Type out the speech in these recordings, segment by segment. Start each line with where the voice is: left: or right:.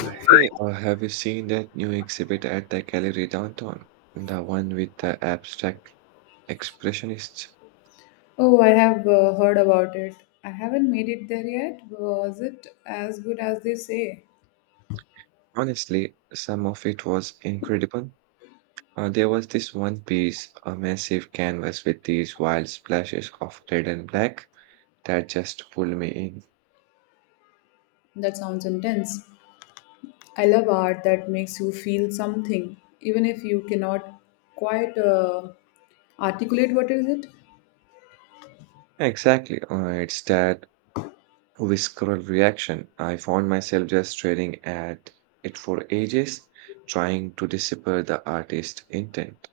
right: Hey, have you seen that new exhibit at the gallery downtown? The one with the abstract expressionists?
left: Oh, I have heard about it. I haven't made it there yet. Was it as good as they say?
right: Honestly, some of it was incredible. There was this one piece, a massive canvas with these wild splashes of red and black that just pulled me in.
left: That sounds intense. I love art that makes you feel something, even if you cannot quite articulate what is it.
right: Exactly, it's that visceral reaction. I found myself just staring at it for ages, trying to decipher the artist's intent.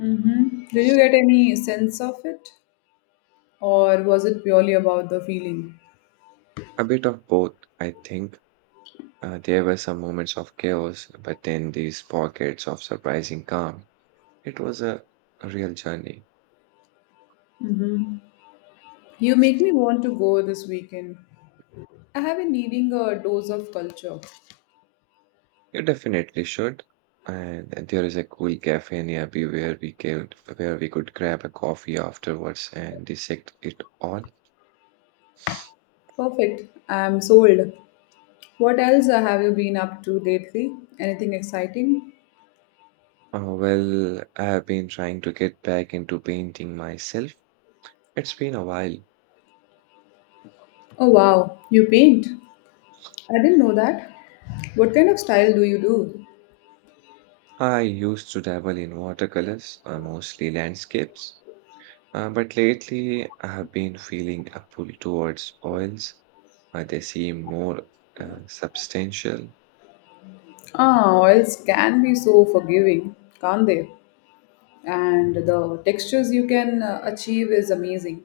left: Mm-hmm. Did you get any sense of it, or was it purely about the feeling?
right: A bit of both, I think. There were some moments of chaos, but then these pockets of surprising calm. It was a real journey.
left: Mm-hmm. You make me want to go this weekend. I have been needing a dose of culture.
right: You definitely should. And there is a cool cafe nearby where we could grab a coffee afterwards and dissect it all.
left: Perfect. I am sold. What else have you been up to lately? Anything exciting?
right: Well, I have been trying to get back into painting myself. It's been a while.
left: Oh wow, you paint. I didn't know that. What kind of style do you do?
right: I used to dabble in watercolors, mostly landscapes. But lately, I have been feeling a pull towards oils. They seem more substantial.
left: Ah, oils can be so forgiving, can't they? And the textures you can achieve is amazing.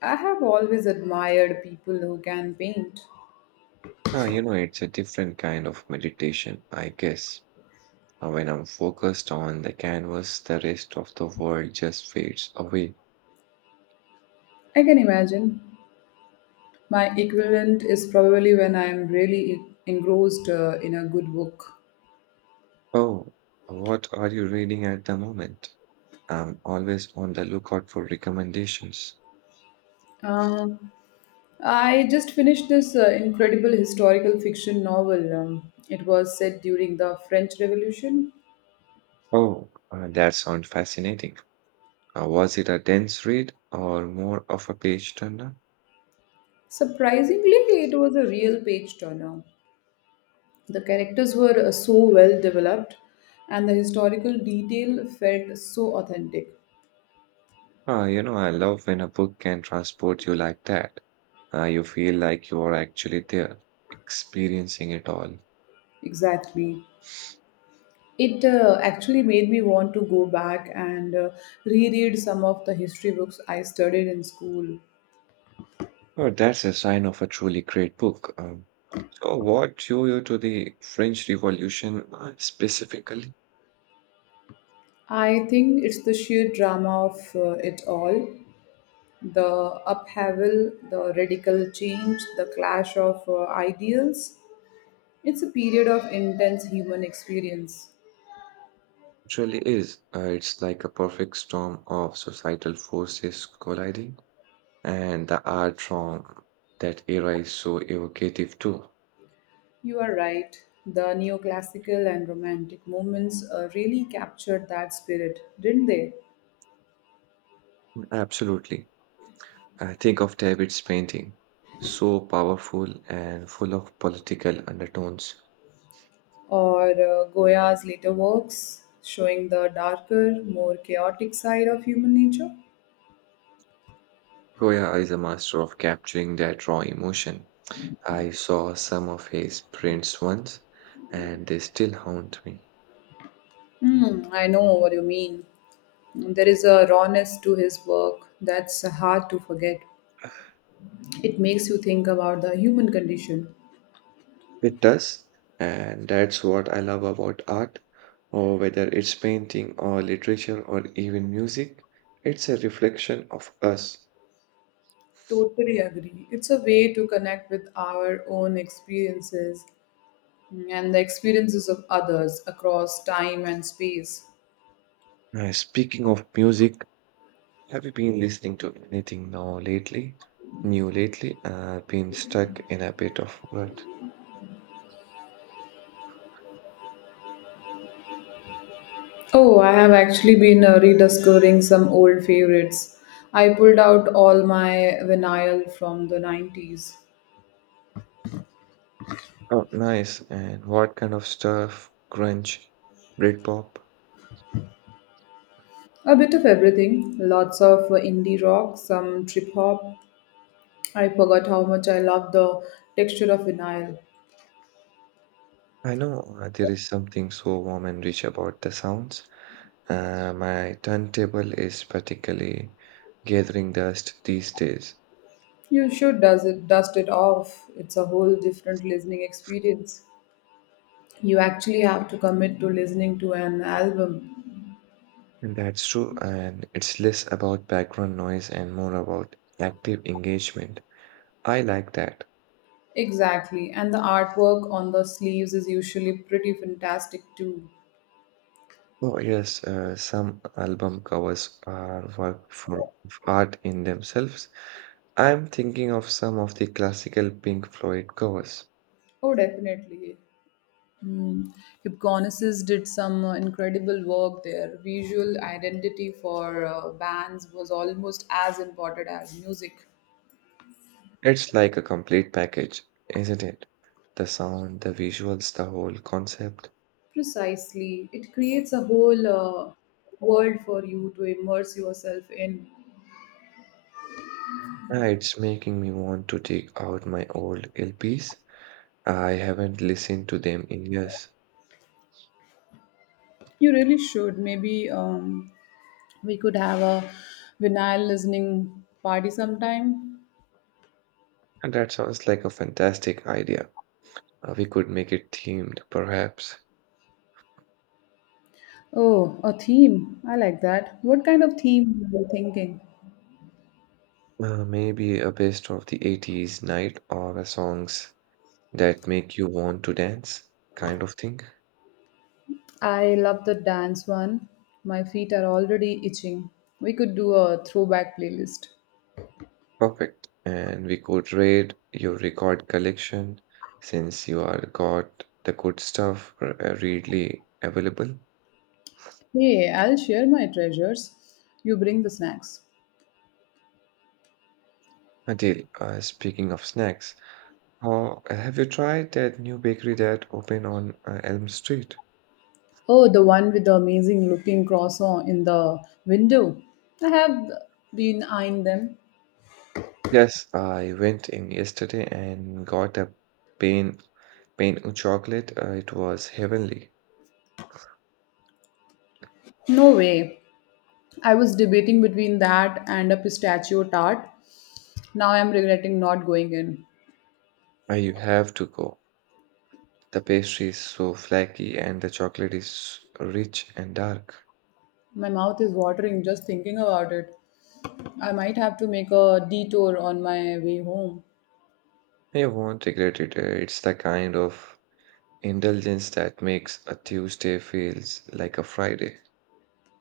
left: I have always admired people who can paint.
right: You know, it's a different kind of meditation, I guess. When I'm focused on the canvas, the rest of the world just fades away.
left: I can imagine. My equivalent is probably when I am really engrossed in a good book.
right: Oh, what are you reading at the moment? I'm always on the lookout for recommendations.
left: Um, I just finished this incredible historical fiction novel. It was set during the French Revolution.
right: Oh, that sounds fascinating. Was it a dense read or more of a page turner?
left: Surprisingly, it was a real page turner. The characters were so well developed, and the historical detail felt so authentic.
right: Ah, you know, I love when a book can transport you like that. You feel like you are actually there, experiencing it all.
left: Exactly. It actually made me want to go back and reread some of the history books I studied in school.
right: Oh, that's a sign of a truly great book. So, what drew you to the French Revolution specifically?
left: I think it's the sheer drama of it all, the upheaval, the radical change, the clash of ideals. It's a period of intense human experience.
right: Truly, is it's like a perfect storm of societal forces colliding, and the art from that era is so evocative too.
left: You are right. The neoclassical and romantic movements really captured that spirit, didn't they?
right: Absolutely. I think of David's painting, so powerful and full of political undertones.
left: Or Goya's later works, showing the darker, more chaotic side of human nature?
right: Goya is a master of capturing that raw emotion. I saw some of his prints once, and they still haunt me.
left: Hmm, I know what you mean. There is a rawness to his work that's hard to forget. It makes you think about the human condition.
right: It does, and that's what I love about art, or whether it's painting or literature or even music, it's a reflection of us.
left: Totally agree. It's a way to connect with our own experiences and the experiences of others across time and space.
right: Speaking of music, have you been listening to anything now lately? New lately? Been stuck in a bit of what?
left: Oh, I have actually been rediscovering some old favorites. I pulled out all my vinyl from the 90s.
right: Oh, nice. And what kind of stuff? Grunge, Britpop.
left: A bit of everything, lots of indie rock, some trip hop. I forgot how much I love the texture of vinyl.
right: I know, there is something so warm and rich about the sounds. My turntable is particularly gathering dust these days.
left: You should, does it, dust it off. It's a whole different listening experience. You actually have to commit to listening to an album.
right: And that's true. And it's less about background noise and more about active engagement. I like that.
left: Exactly. And the artwork on the sleeves is usually pretty fantastic too.
right: Oh, yes, some album covers are work for of art in themselves. I'm thinking of some of the classical Pink Floyd covers.
left: Oh, definitely. Hmm. Hipgnosis did some incredible work there. Visual identity for bands was almost as important as music.
right: It's like a complete package, isn't it? The sound, the visuals, the whole concept.
left: Precisely. It creates a whole world for you to immerse yourself in.
right: Yeah, it's making me want to take out my old LPs. I haven't listened to them in years.
left: You really should. Maybe we could have a vinyl listening party sometime.
right: And that sounds like a fantastic idea. We could make it themed, perhaps.
left: Oh, a theme. I like that. What kind of theme were you thinking?
right: Maybe a best of the 80s night or a songs that make you want to dance kind of thing.
left: I love the dance one. My feet are already itching. We could do a throwback playlist.
right: Perfect. And we could raid your record collection since you are got the good stuff readily available.
left: Hey, I'll share my treasures. You bring the snacks.
right: Adil, speaking of snacks, how have you tried that new bakery that opened on Elm Street?
left: Oh, the one with the amazing looking croissant in the window. I have been eyeing them.
right: Yes, I went in yesterday and got a pain pain of chocolate. It was heavenly.
left: No way. I was debating between that and a pistachio tart. Now I'm regretting not going in.
right: You have to go. The pastry is so flaky and the chocolate is rich and dark.
left: My mouth is watering just thinking about it. I might have to make a detour on my way home.
right: You won't regret it. It's the kind of indulgence that makes a Tuesday feels like a Friday.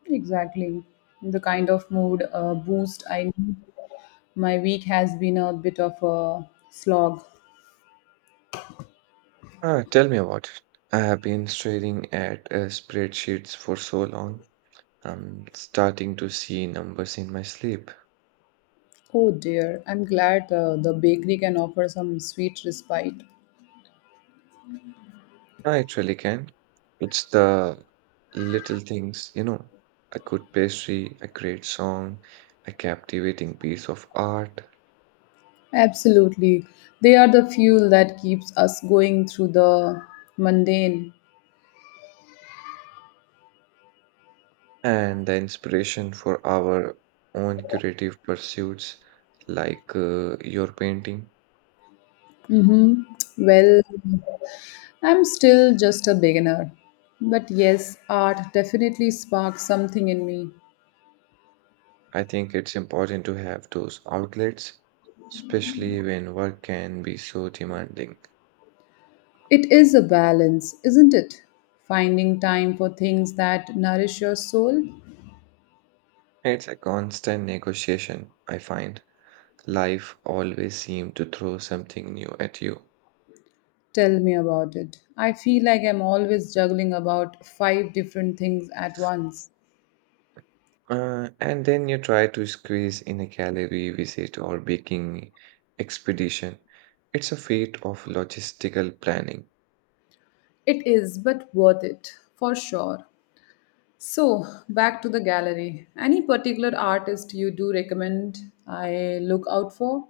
left: Exactly. The kind of mood boost I need. My week has been a bit of a slog.
right: Ah, tell me about it. I have been staring at spreadsheets for so long. I'm starting to see numbers in my sleep.
left: Oh dear, I'm glad the bakery can offer some sweet respite.
right: I actually can. It's the little things, you know, a good pastry, a great song, a captivating piece of art,
left: Absolutely. They are the fuel that keeps us going through the mundane.
right: and the inspiration for our own creative pursuits, like your painting.
left: Mhm. Well, I'm still just a beginner. But yes, art definitely sparks something in me.
right: I think it's important to have those outlets, especially when work can be so demanding.
left: It is a balance, isn't it? Finding time for things that nourish your soul.
right: It's a constant negotiation, I find. Life always seems to throw something new at you.
left: Tell me about it. I feel like I'm always juggling about 5 different things at once.
right: And then you try to squeeze in a gallery visit or baking expedition. It's a feat of logistical planning.
left: It is, but worth it, for sure. So, back to the gallery. Any particular artist you do recommend I look out for?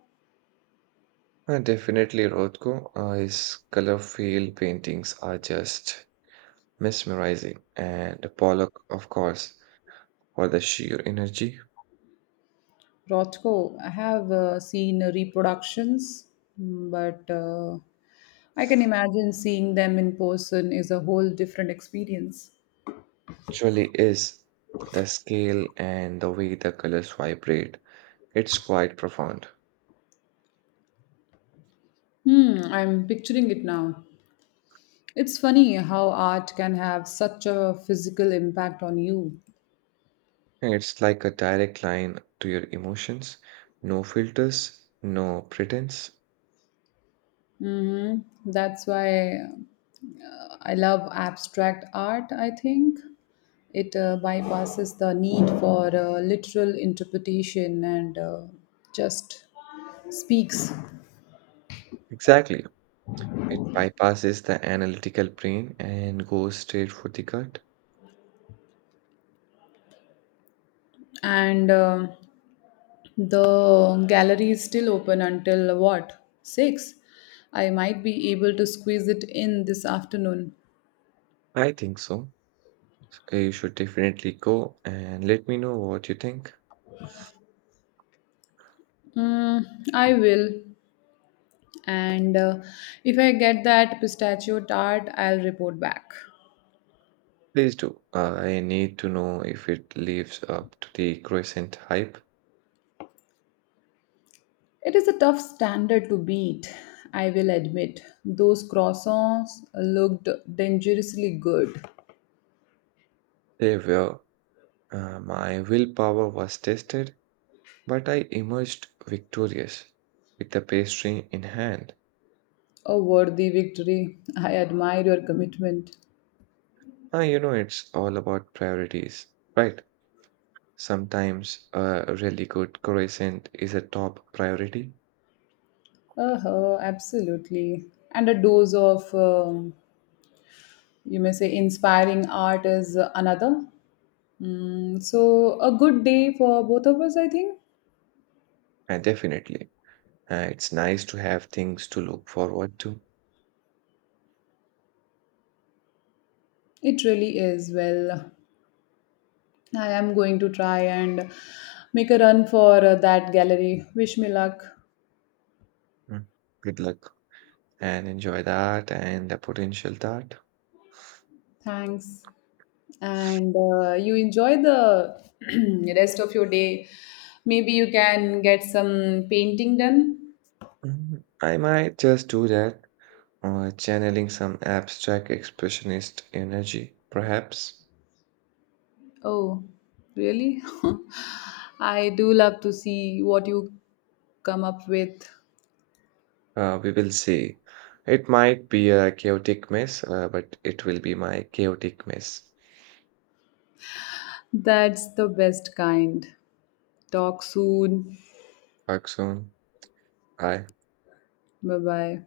right: Definitely, Rothko, his color field paintings are just mesmerizing, and Pollock, of course, for the sheer energy.
left: Rothko, I have seen reproductions, but I can imagine seeing them in person is a whole different experience.
right: Surely is the scale and the way the colors vibrate. It's quite profound.
left: Hmm, I'm picturing it now. It's funny how art can have such a physical impact on you.
right: It's like a direct line to your emotions. No filters, no pretense.
left: Hmm. That's why I love abstract art, I think. It bypasses the need for literal interpretation and just speaks.
right: Exactly. It bypasses the analytical brain and goes straight for the gut.
left: And the gallery is still open until, what, 6? I might be able to squeeze it in this afternoon.
right: I think so. You should definitely go and let me know what you think.
left: Mm, I will. And if I get that pistachio tart, I'll report back.
right: Please do. I need to know if it lives up to the crescent hype.
left: It is a tough standard to beat. I will admit those croissants looked dangerously good.
right: They were. My willpower was tested, but I emerged victorious with the pastry in hand.
left: A worthy victory. I admire your commitment.
right: Ah, you know, it's all about priorities, right? Sometimes a really good croissant is a top priority.
left: Uh-huh, absolutely. And a dose of, you may say, inspiring art is another. Mm, so, a good day for both of us, I think.
right: Definitely. It's nice to have things to look forward to.
left: It really is. Well, I am going to try and make a run for that gallery. Wish me luck.
right: Mm. Good luck and enjoy that and the potential that.
left: Thanks. And you enjoy the rest of your day. Maybe you can get some painting done.
right: Mm, I might just do that, channeling some abstract expressionist energy, perhaps.
left: Oh, really? I do love to see what you come up with.
right: We will see. It might be a chaotic mess, but it will be my chaotic mess.
left: That's the best kind. Talk soon.
right: Talk soon. Bye.
left: Bye bye.